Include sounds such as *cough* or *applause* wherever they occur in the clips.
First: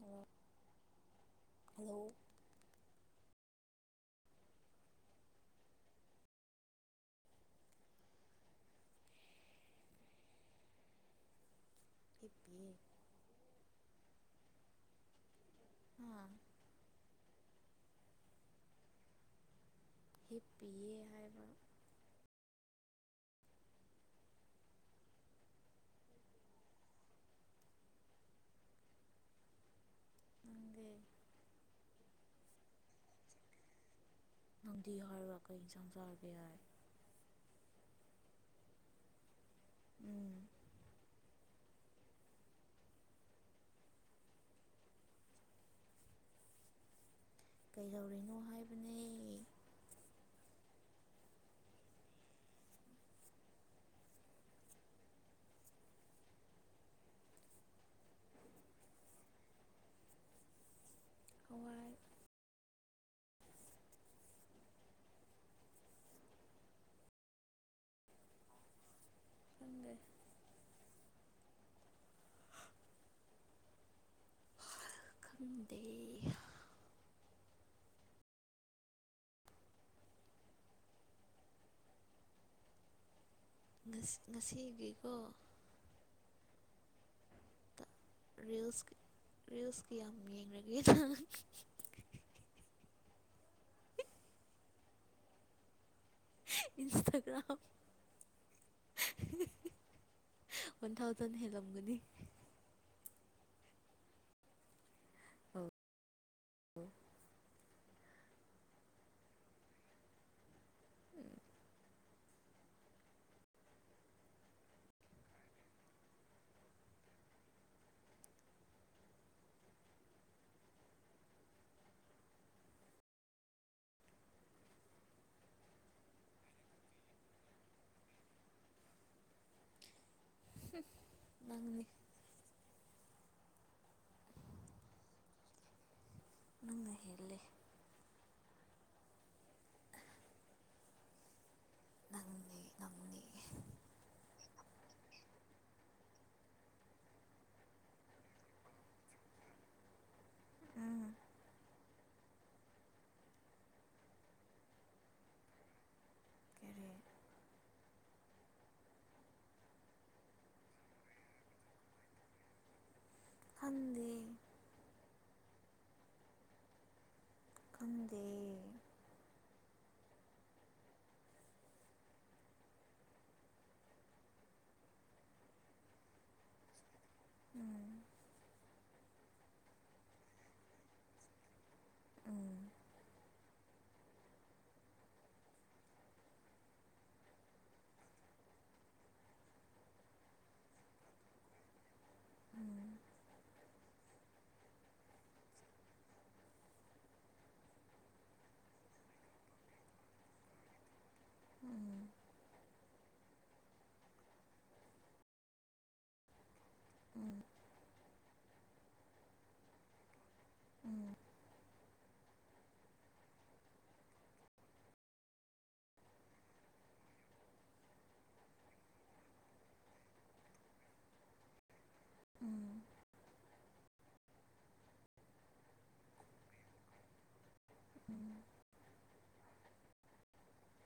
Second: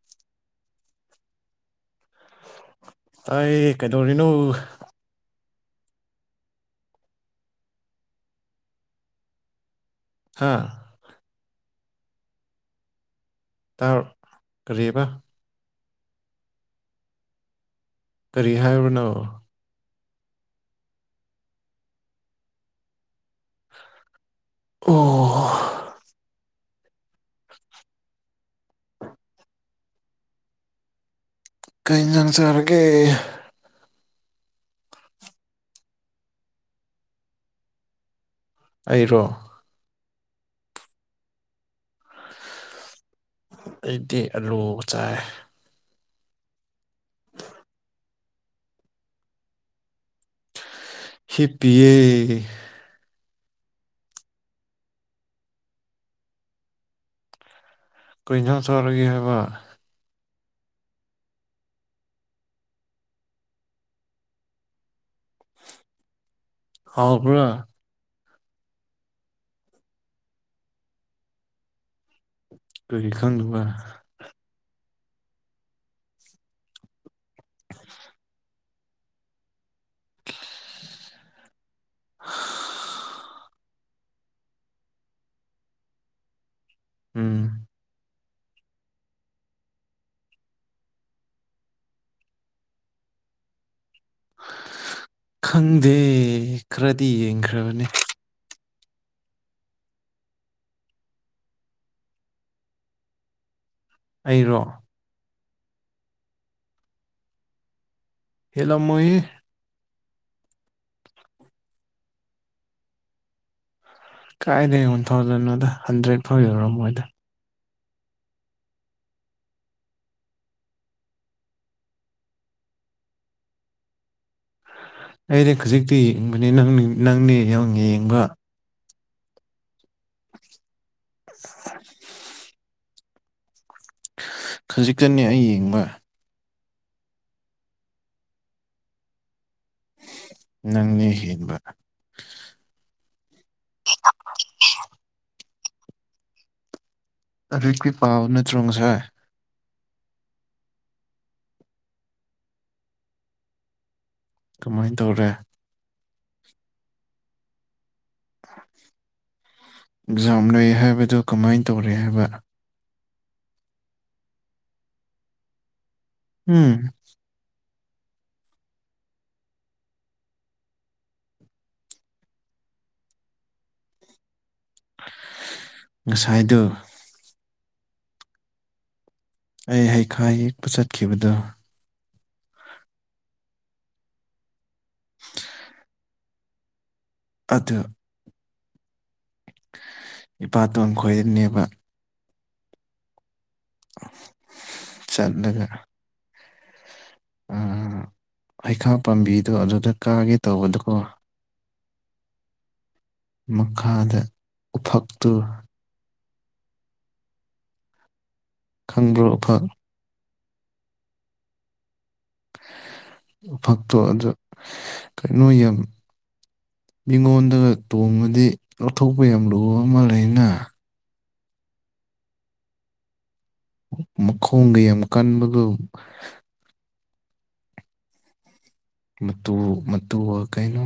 Hello hello ꯇꯥꯏꯌꯦ ꯀꯩꯗꯧꯔꯤꯅꫭ ꯍꯥꯥ ꯍꯤꯞꯄꯤꯌ‌ꯦ *unintelligible* ꯀꯔꯤ ꯍꯥꯏꯕ ꯍꯥꯥ ꯀꯔꯤ ꯍꯥꯏꯕꯅꯣ ꯍꯤꯞꯄꯤꯌꯦ ꯍꯥꯏꯕ ꯑꯣ ꯅꯪꯗꯤ ꯀꯩ ꯏꯟꯖꯥꯡ ꯆꯥꯔꯒꯦ ꯅꯪꯗꯤ ꯍꯥꯏꯔꯒ ꯀꯩ ꯌꯦꯟꯁꯥꯡ ꯆꯥꯔꯒꯦ ꯍꯥꯏ ꯑꯩꯔꯣ ꯎꯝ ꯑꯩꯗꯤ ꯑꯂꯨꯒ ꯆꯥꯏ *inaudible* ꯀꯩꯗꯧꯔꯤꯅꯣ ꯍꯥꯏꯕꯅꯦ ꯍꯤꯞꯄꯤꯌꯦ ꯀꯔꯤ ꯑꯦꯟꯖꯥꯡ ꯆꯥꯔꯒꯦ ꯍꯥꯏꯕ ꯍꯋꯥꯏ ꯍꯥꯎꯕ꯭ꯔꯥ ꯈꯪꯗꯦ *inaudible* ꯀꯔꯤꯈꯪꯗꯕ ꯈꯪꯗꯦ *unintelligible* *unintelligible* ꯉꯁꯤ ꯉꯁꯤꯒꯤꯀꯣ ꯎꯝ *inaudible* ꯔꯤꯜꯁ ꯔꯤꯜꯁ ꯀꯌꯥꯝ ꯌꯦꯡꯒ꯭ꯔꯒꯦ ꯅꯪ ꯈꯪꯗꯦ ꯈꯔꯗꯤ ꯏꯟꯁꯇꯥꯒ꯭ꯔꯥꯝ ꯌꯦꯡꯈ꯭ꯔꯕꯅꯦ ꯋꯥꯟ ꯊꯥꯎꯖꯟ ꯍꯦꯜꯂꯝꯒꯅꯤ ꯑꯩꯔꯣ *unintelligible* ꯍꯦꯜꯂꯝꯃꯣꯏꯍꯦ ꯀꯥꯏꯗꯩꯩ ꯋꯥꯟ ꯊꯥꯎꯖꯟꯅꯣꯗ ꯍꯟꯗ꯭ꯔꯦꯗ ꯐꯥꯎꯌꯧꯔꯃ‌ꫭꯏꯗ ꯑꯩꯅꯦ ꯈꯖꯤꯛꯇꯤ ꯌ‌ꯦꯡꯕꯅ‌ꯦ ꯅꯪꯅꯦ ꯅꯪꯅꯦ ꯌꯥꯝ ꯌꯦꯡꯕ ꯅꯪꯅꯤ ꯈꯖꯤꯛꯇꯅꯦ ꯑꯩ ꯌꯦꯡꯕ ꯅꯪꯅ ꯍ‌ꯦꯜꯂꯤ ꯅꯪꯅꯦ ꯍꯦꯟꯕ ꯅꯪꯅꯤ ꯅꯪꯅꯤ *unintelligible* ꯂꯥꯏꯔꯤꯛꯇꯤ ꯄꯥꯕꯅꯠꯇꯔ‌ꫭ ꯉꯁꯥꯏ ꯎꯝ ꯀꯃꯥꯏ ꯇꯧꯔꯦ ꯀꯔꯤ ꯑꯦꯛꯖꯥꯝ ꯂꯩ ꯍꯥꯏꯕꯗꯨ ꯀꯃꯥꯏꯅ ꯇꯧꯔꯦ ꯍꯥꯏꯕ ꯈꯪꯗꯦ ꯎꯝ ꯈꯪꯗꯦ ꯉꯁꯥꯏꯗꯨ ꯑꯩ ꯍꯩꯈꯥ ꯍꯦꯛꯄ ꯆꯠꯈꯤꯕꯗꯨ *inaudible* ꯑꯗꯨ ꯏꯄꯥꯇꯣꯟ ꯈꯣꯏꯔꯤꯅꯦꯕ ꯆꯠꯂꯒ ꯎꯝ ꯍꯩꯈꯥ ꯄꯥꯝꯕꯤꯗꯣ ꯑꯗꯨꯗ ꯀꯥꯒꯦ ꯇꯧꯕꯗꯀꯣ ꯎꯝ ꯃꯈꯥꯗ ꯎꯐꯛꯇꯨ ꯎꯝ ꯈꯪꯕꯔꯣ ꯎꯐꯛ ꯎꯐꯛꯇꯣ ꯑꯗꯨ ꯀꯩꯅꯣ ꯌꯥꯝ ꯃꯤꯉꯣꯟꯗꯒ ꯇꯣꯡꯉꯗꯤ ꯂꯧꯊꯣꯛꯄ ꯌꯥꯝ ꯂꯨꯕ ꯑꯃ ꯂꯩꯅ ꯎꯝ ꯃꯈꯣꯡꯒ ꯌꯥꯝ ꯀꯟꯕꯗꯣ ꯎꯝ ꯃꯇꯨ ꯃꯇꯨꯒ ꯀꯩꯅꯣ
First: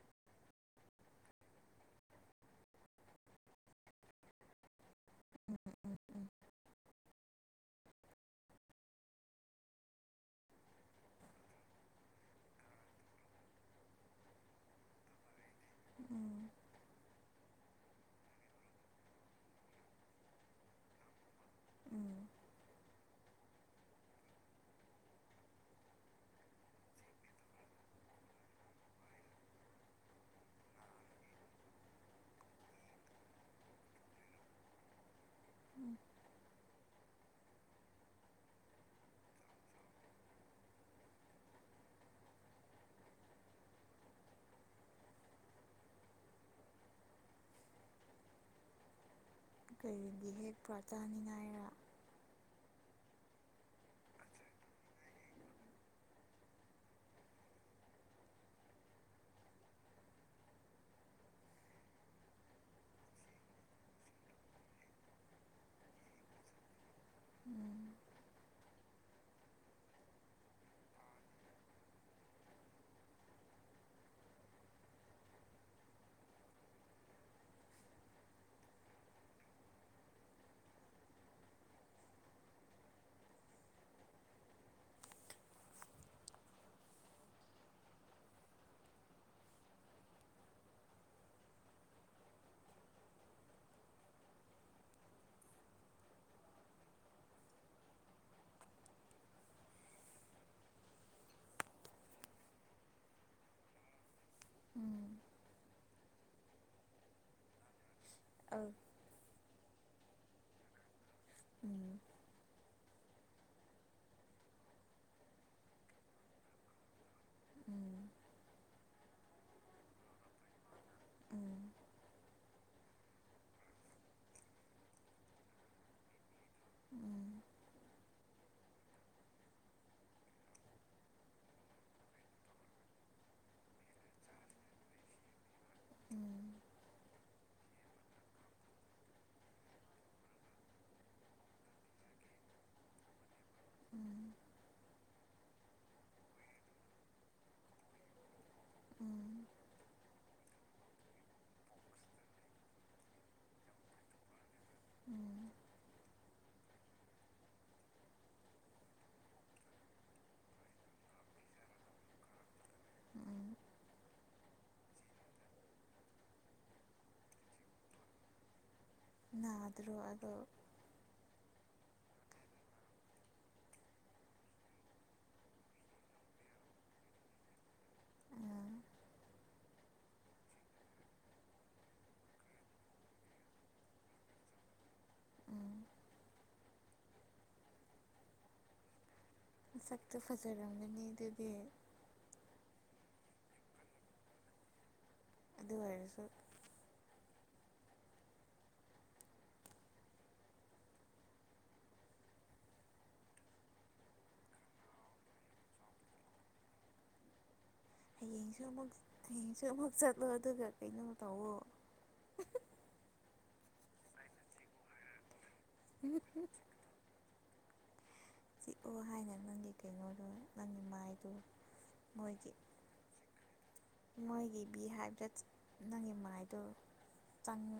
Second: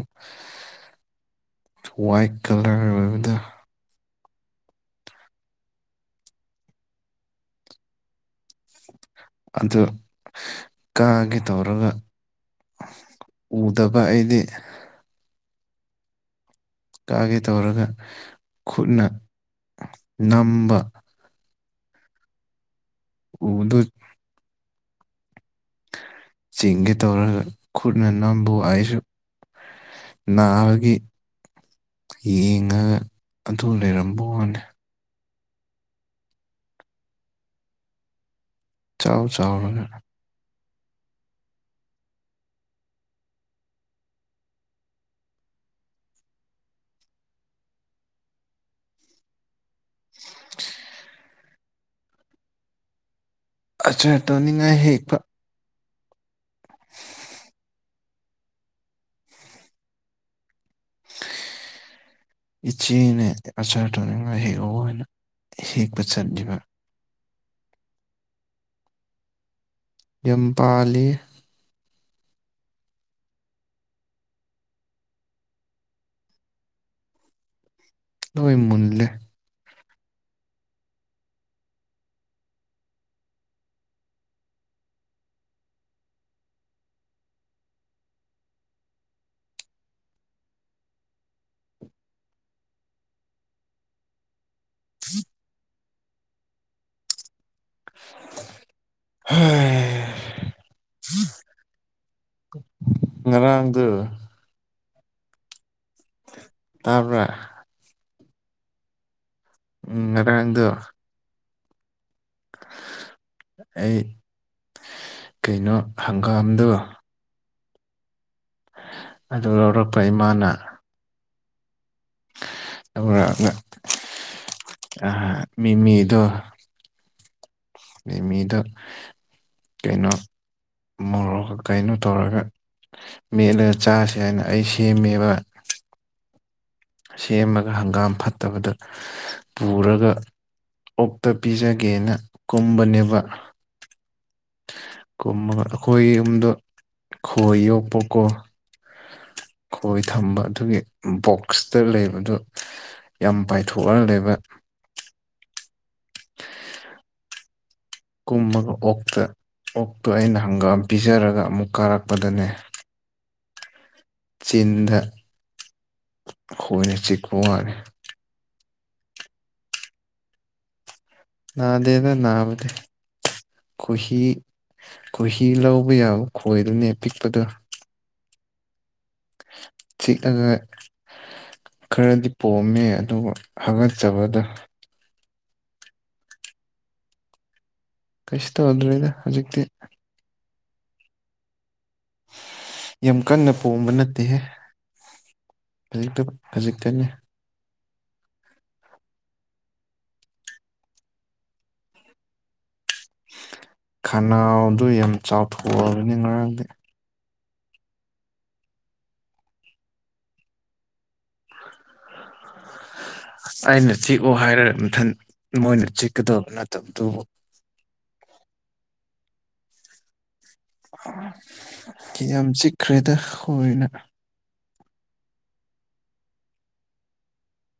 ꯋꯥꯏꯠ ꯀꯂꯔ ꯑꯣꯏꯕꯗ ꯑꯗꯨ ꯀꯥꯒꯦ ꯇꯧꯔꯒ ꯎꯗꯕ ꯑꯩꯗꯤ ꯎꯝ ꯀꯥꯒꯦ ꯇꯧꯔꯒ ꯈꯨꯠꯅ ꯅꯝꯕ ꯎꯝ ꯎꯗꯨꯠ ꯆꯤꯡꯒꯦ ꯇꯧꯔꯒ ꯈꯨꯠꯅ ꯅꯝꯕꯨ ꯑꯩꯁꯨ ꯅꯥꯕꯒꯤ ꯌꯦꯡꯉ ꯑꯗꯨ ꯂꯩꯔꯝꯕꯋꯥꯅꯦ ꯎꯝ ꯆꯥꯎ ꯆꯥꯎ ꯔꯒꯥ ꯀꯩꯒꯤ ꯍꯦꯛꯄꯥ ꯆꯥꯅꯤꯡꯉꯥꯏꯔ ꯑꯆꯔ ꯇꯧꯅꯤꯡꯉꯥꯏ ꯍꯦꯛꯄ *unintelligible* *unintelligible* ꯏꯆꯦꯅ ꯑꯆꯥꯥꯔ ꯇꯧꯅꯤꯡꯉꯥꯏ ꯍꯦꯛꯑꯣ ꯍꯥꯏꯅ ꯍꯦꯛꯄ ꯆꯠꯂꯤꯕ ꯎꯝ ꯌꯨꯝꯄꯥꯂꯤ ꯂꯣꯏ ꯃꯨꯜꯂꯦ *unintelligible* ꯍꯩ ꯉꯔꯥꯡꯗꯨ ꯎꯝ ꯇꯥꯕꯔ ꯑꯥ ꯎꯝ ꯉꯥꯔꯥꯡꯗꯨ ꯎꯝ ꯑꯩ ꯀꯩꯅꯣ ꯍꯪꯒꯥꯝꯗꯣ ꯎꯝ ꯑꯗꯨ ꯂꯧꯔꯛꯄ ꯏꯃꯥꯅ ꯎꯝ ꯂꯧꯔꯛꯑꯒ ꯑ ꯃꯤꯃꯤꯗꯣ ꯎꯝ ꯃꯤꯃꯤꯗꯣ ꯀꯩꯅꯣ ꯃꯣꯔꯣꯛ ꯀꯩꯅꯣ ꯇꯧꯔꯒ ꯃꯦꯠꯂꯒ ꯆꯥꯁꯦ ꯍꯥꯏꯅ ꯑꯩ ꯁꯦꯝꯃꯦꯕ ꯎꯝ ꯁꯦꯝꯃꯥꯒ ꯍꯪꯒꯥꯝ ꯐꯠꯇꯕꯗꯨ ꯄꯨꯔꯒ ꯑꯣꯛꯇ ꯄꯤꯖꯒꯦꯅ ꯀꯨꯝꯕꯅꯦꯕ ꯎꯝ ꯀꯨꯝꯃꯒ ꯑꯩꯈꯣꯏ ꯌꯨꯝꯗꯣ ꯈꯣꯏ ꯌꯣꯛꯄꯀꯣ ꯎꯝ ꯈꯣꯏ ꯊꯝꯕ ꯑꯗꯨꯒꯤ ꯕꯣꯛꯁꯇ ꯂꯩꯕꯗꯨ ꯌꯥꯝ ꯄꯥꯏꯊꯣꯛꯑꯥ ꯂꯩꯕ ꯎꯝ ꯀꯨꯝꯃꯒ ꯑꯣꯛꯇ ꯑꯣꯛꯇꯣ ꯑꯩꯅ ꯍꯪꯒꯥꯝ ꯄꯤꯖꯔꯒ ꯑꯃꯨꯛ ꯀꯥꯔꯛꯄꯗꯅꯦ ꯎꯝ ꯆꯤꯟꯗ ꯈꯣꯏꯅ ꯆꯤꯛꯄ ꯋꯥꯅꯦ ꯅꯥꯗꯔꯣ ꯑꯗꯣ ꯅꯥꯗꯦꯗ ꯅꯥꯕꯗꯤ ꯈꯣꯍꯤ ꯈꯣꯏꯍꯤ ꯂꯧꯕ ꯌꯥꯕ ꯈꯣꯏꯗꯨꯅꯦ ꯄꯤꯛꯄꯗꯨ ꯎꯝ ꯆꯤꯛꯑꯒ ꯈꯔꯗꯤ ꯄꯣꯝꯃꯦ ꯑꯗꯨꯕꯨ ꯍꯥꯒꯠꯆꯕꯗꯣ ꯎꯝ ꯀꯩꯁ ꯇꯧꯗ꯭ꯔꯦꯗ ꯍꯧꯖꯤꯛꯇꯤ ꯁꯛꯇꯨ ꯐꯖꯔꯝꯒꯅꯤ ꯑꯗꯨꯗꯤ ꯌꯥꯝ ꯀꯟꯅ ꯄꯣꯝꯕ ꯅꯠꯇꯦꯍꯦ ꯑꯗꯨ ꯑꯣꯏꯔꯁꯨ ꯈꯖꯤꯛꯇꯪ ꯈꯖꯤꯛꯇꯅꯦ ꯈꯅꯥꯎꯗꯨ ꯌꯥꯝ ꯆꯥꯎꯊꯣꯛꯑꯕꯅꯤ ꯉꯔꯥꯡꯗꯤ ꯍꯌꯦꯡꯁꯨ ꯑꯃꯨꯛ ꯍꯌꯦꯡꯁꯨ ꯑꯃꯨꯛ ꯆꯠꯂꯣ ꯑꯗꯨꯒ ꯀꯩꯅꯣ ꯇꯧꯋꯣ ꯑꯩꯅ ꯆꯤꯛꯎ ꯍꯥꯏꯔ ꯃꯊꯟ ꯃꯣꯏꯅ ꯆꯤꯛꯀꯗꯧ ꯅꯠꯇꯕꯗꯨꯕꯨ ꯑꯣ ꯍꯥꯏꯅ ꯅꯪꯒꯤ ꯀꯩꯅꯣꯗꯣ ꯅꯪꯒꯤ ꯃꯥꯏꯗꯣ ꯃꯣꯏꯒꯤ ꯈ꯭ꯔꯦꯗ ꯈꯣꯏꯅ ꯃꯣꯏꯒꯤ ꯕꯤꯍꯥꯏꯗ꯭ꯔꯦꯠꯁ ꯅꯪꯒꯤ ꯃꯥꯏꯗꯣ ꯆꯪꯉꯦ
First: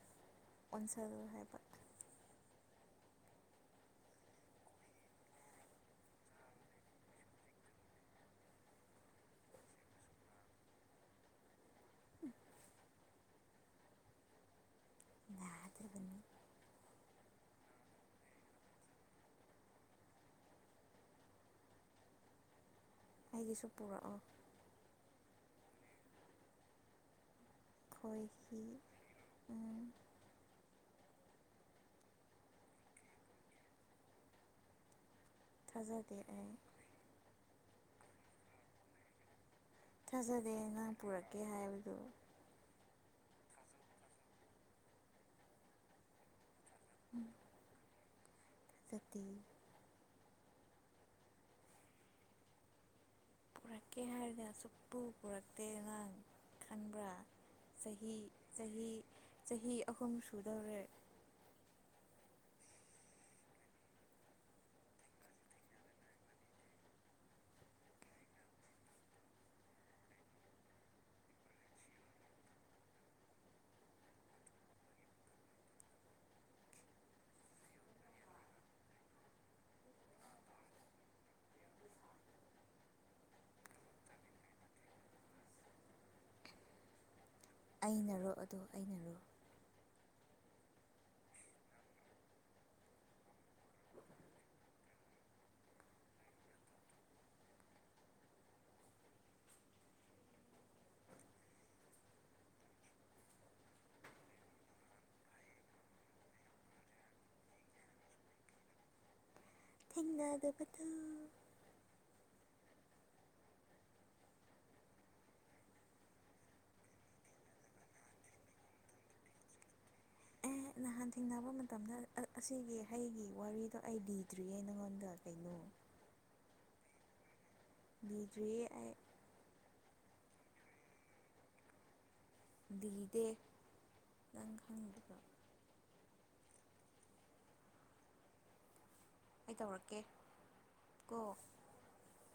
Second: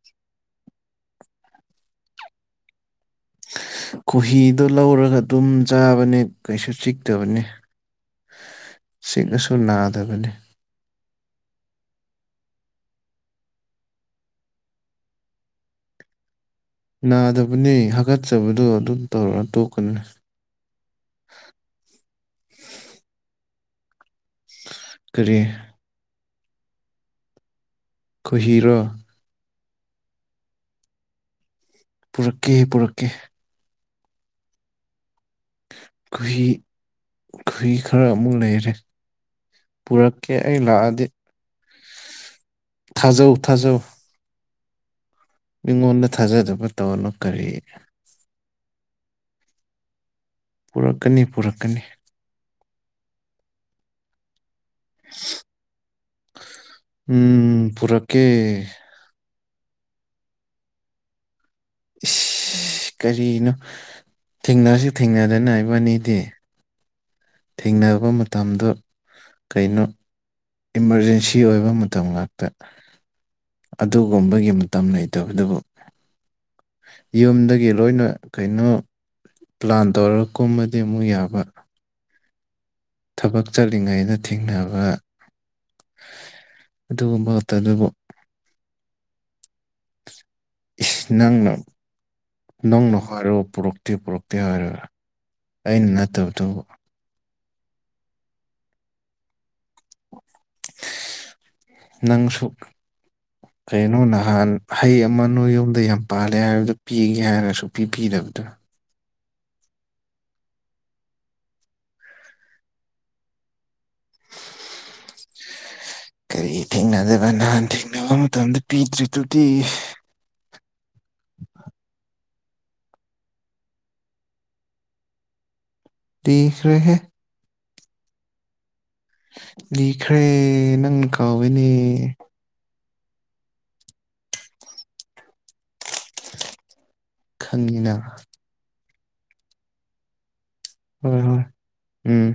ꯑꯣꯟꯁꯜꯂꯣ ꯍꯥꯏꯕ ꯈꯣꯍꯤꯗꯣ ꯂꯧꯔꯒ ꯑꯗꯨꯝ ꯆꯥꯕꯅꯦ ꯀꯩꯁꯨ ꯆꯤꯛꯇꯕꯅꯦ ꯆꯤꯛꯑꯁꯨ ꯅꯥꯗꯕꯅꯦ ꯅꯥꯗꯕꯅꯤ ꯅꯥꯗꯕꯅꯦ ꯍꯥꯒꯠꯆꯕꯗꯣ ꯑꯗꯨꯝ ꯇꯧꯔ ꯇꯣꯛꯀꯅꯤ ꯑꯩꯒꯤꯁꯨ ꯄꯨꯔꯛꯑꯣ ꯀꯔꯤ ꯈꯣꯏꯍꯤ ꯈꯣꯍꯤꯔꯣ ꯎꯝ ꯄꯨꯔꯛꯀꯦ ꯄꯨꯔꯛꯀꯦ ꯊꯥꯖꯗꯦ ꯈꯨꯨꯍꯤ ꯑꯩ ꯈꯨꯨꯍꯤ ꯈꯔꯥ ꯑꯃꯨꯛ ꯂꯩꯔꯦ ꯄꯨꯔꯛꯀꯦ ꯑꯩ ꯂꯥꯛꯑꯗꯤ ꯀꯩ ꯍꯥꯏꯕꯅꯣ ꯊꯥꯖꯧ ꯊꯥꯖꯧ ꯃꯤꯉꯣꯟꯗ ꯊꯥꯖꯗꯕ ꯇꯧꯅꯨ ꯀꯔꯤꯅꯣ ꯅꯠꯇꯦ ꯄꯨꯔꯛꯀꯅꯤ ꯄꯨꯔꯛꯀꯅꯤ ꯄꯨꯔꯛꯀꯦ ꯍꯥꯏꯔꯒ ꯁꯨꯛ ꯄꯨ ꯄꯨꯔꯛꯇꯦ ꯅꯪ ꯈꯪꯕ꯭ꯔꯥ ꯎꯝ ꯆꯍꯤ ꯄꯨꯔꯛꯀꯦ ꯆꯍꯤ ꯆꯍꯤ ꯑꯍꯨꯝ ꯁꯨꯗꯧꯔꯦ ꯏꯁ ꯀꯔꯤꯅꯣ ꯊꯦꯡꯅꯁꯨ ꯊꯦꯡꯅꯗꯅ ꯏꯕꯅꯤꯗꯤ ꯊꯦꯡꯅꯕ ꯃꯇꯝꯗꯨ ꯀꯩꯅꯣ ꯏꯃꯥꯔꯖꯦꯟꯁꯤ ꯑꯣꯏꯕ ꯃꯇꯝ ꯉꯥꯛꯇ꯫ ꯑꯗꯨꯒꯨꯝꯕꯒꯤ ꯃꯇꯝ ꯂꯩꯇꯕꯗꯨꯕꯨ꯫ ꯌꯨꯝꯗꯒꯤ ꯂꯣꯏꯅ ꯀꯩꯅꯣ ꯄ꯭ꯂꯥꯟ ꯇꯧꯔꯒ ꯀꯨꯝꯃꯗꯤ ꯑꯃꯨꯛ ꯌꯥꯕ꯫ ꯊꯕꯛ ꯆꯠꯂꯤꯉꯩꯗ ꯊꯦꯡꯅꯕ꯫ ꯑꯗꯨꯨꯝꯕꯒ ꯉꯇꯅ‌ꯦ ꯑꯩꯅꯔꯣ ꯑꯗꯣ ꯑꯩꯅꯔꯣ ꯏꯁ ꯅꯪꯅ ꯅꯪꯅ ꯍꯥꯏꯔꯑꯣ ꯄꯨꯔꯛꯇꯦ ꯄꯨꯔꯛꯇꯦ ꯍꯥꯏꯔ ꯑꯩꯅ ꯅꯠꯇꯕꯗꯨꯕꯨ *unintelligible* ꯅꯪꯁꯨꯛ ꯀꯩꯅꯣ ꯅꯍꯥꯟ ꯍꯩ ꯑꯃ ꯅꯣꯏ ꯌꯨꯝꯗ ꯌꯥꯝ ꯄꯥꯜꯂꯦ ꯍꯥꯏꯕꯗꯣ ꯄꯤꯒꯦ ꯍꯥꯏꯔ ꯁꯨꯛꯄꯤ ꯄꯤꯕꯤꯗꯕꯗꯨ ꯊ‌ꯦꯡꯅꯗꯕꯗꯣ ꯀꯔꯤ ꯊꯦꯡꯅꯗꯕ ꯅꯍꯥꯟ ꯊꯦꯡꯅꯕ ꯃꯇꯝꯗ ꯄꯤꯗ꯭ꯔꯤꯗꯨꯗꯤ ꯑꯦ ꯅꯍꯥꯟ ꯊꯦꯡꯅꯕ ꯃꯇꯝꯗ ꯑꯁꯤꯒꯤ ꯍꯩꯒꯤ ꯋꯥꯔꯤꯗꯣ ꯑꯩ ꯂꯤꯗ꯭ꯔꯤꯌꯦ ꯅꯪꯉꯣꯟꯗ ꯀꯩꯅꯣ ꯂꯤꯈꯔꯦꯍ‌ꯦ ꯂꯤꯗ꯭ꯔꯤꯌꯦ ꯑꯩ ꯂꯤꯈ꯭ꯔꯦ ꯅꯪ ꯀꯥꯎꯏꯅꯦ ꯂꯤꯗꯦ ꯅꯪ ꯈꯪꯗꯕꯔ‌ꯣ ꯈꯪꯉꯤꯅ ꯑꯩ ꯇꯧꯔꯛꯀꯦ ꯀꯣ ꯍꯣꯏ ꯍꯣꯏ ꯎꯝ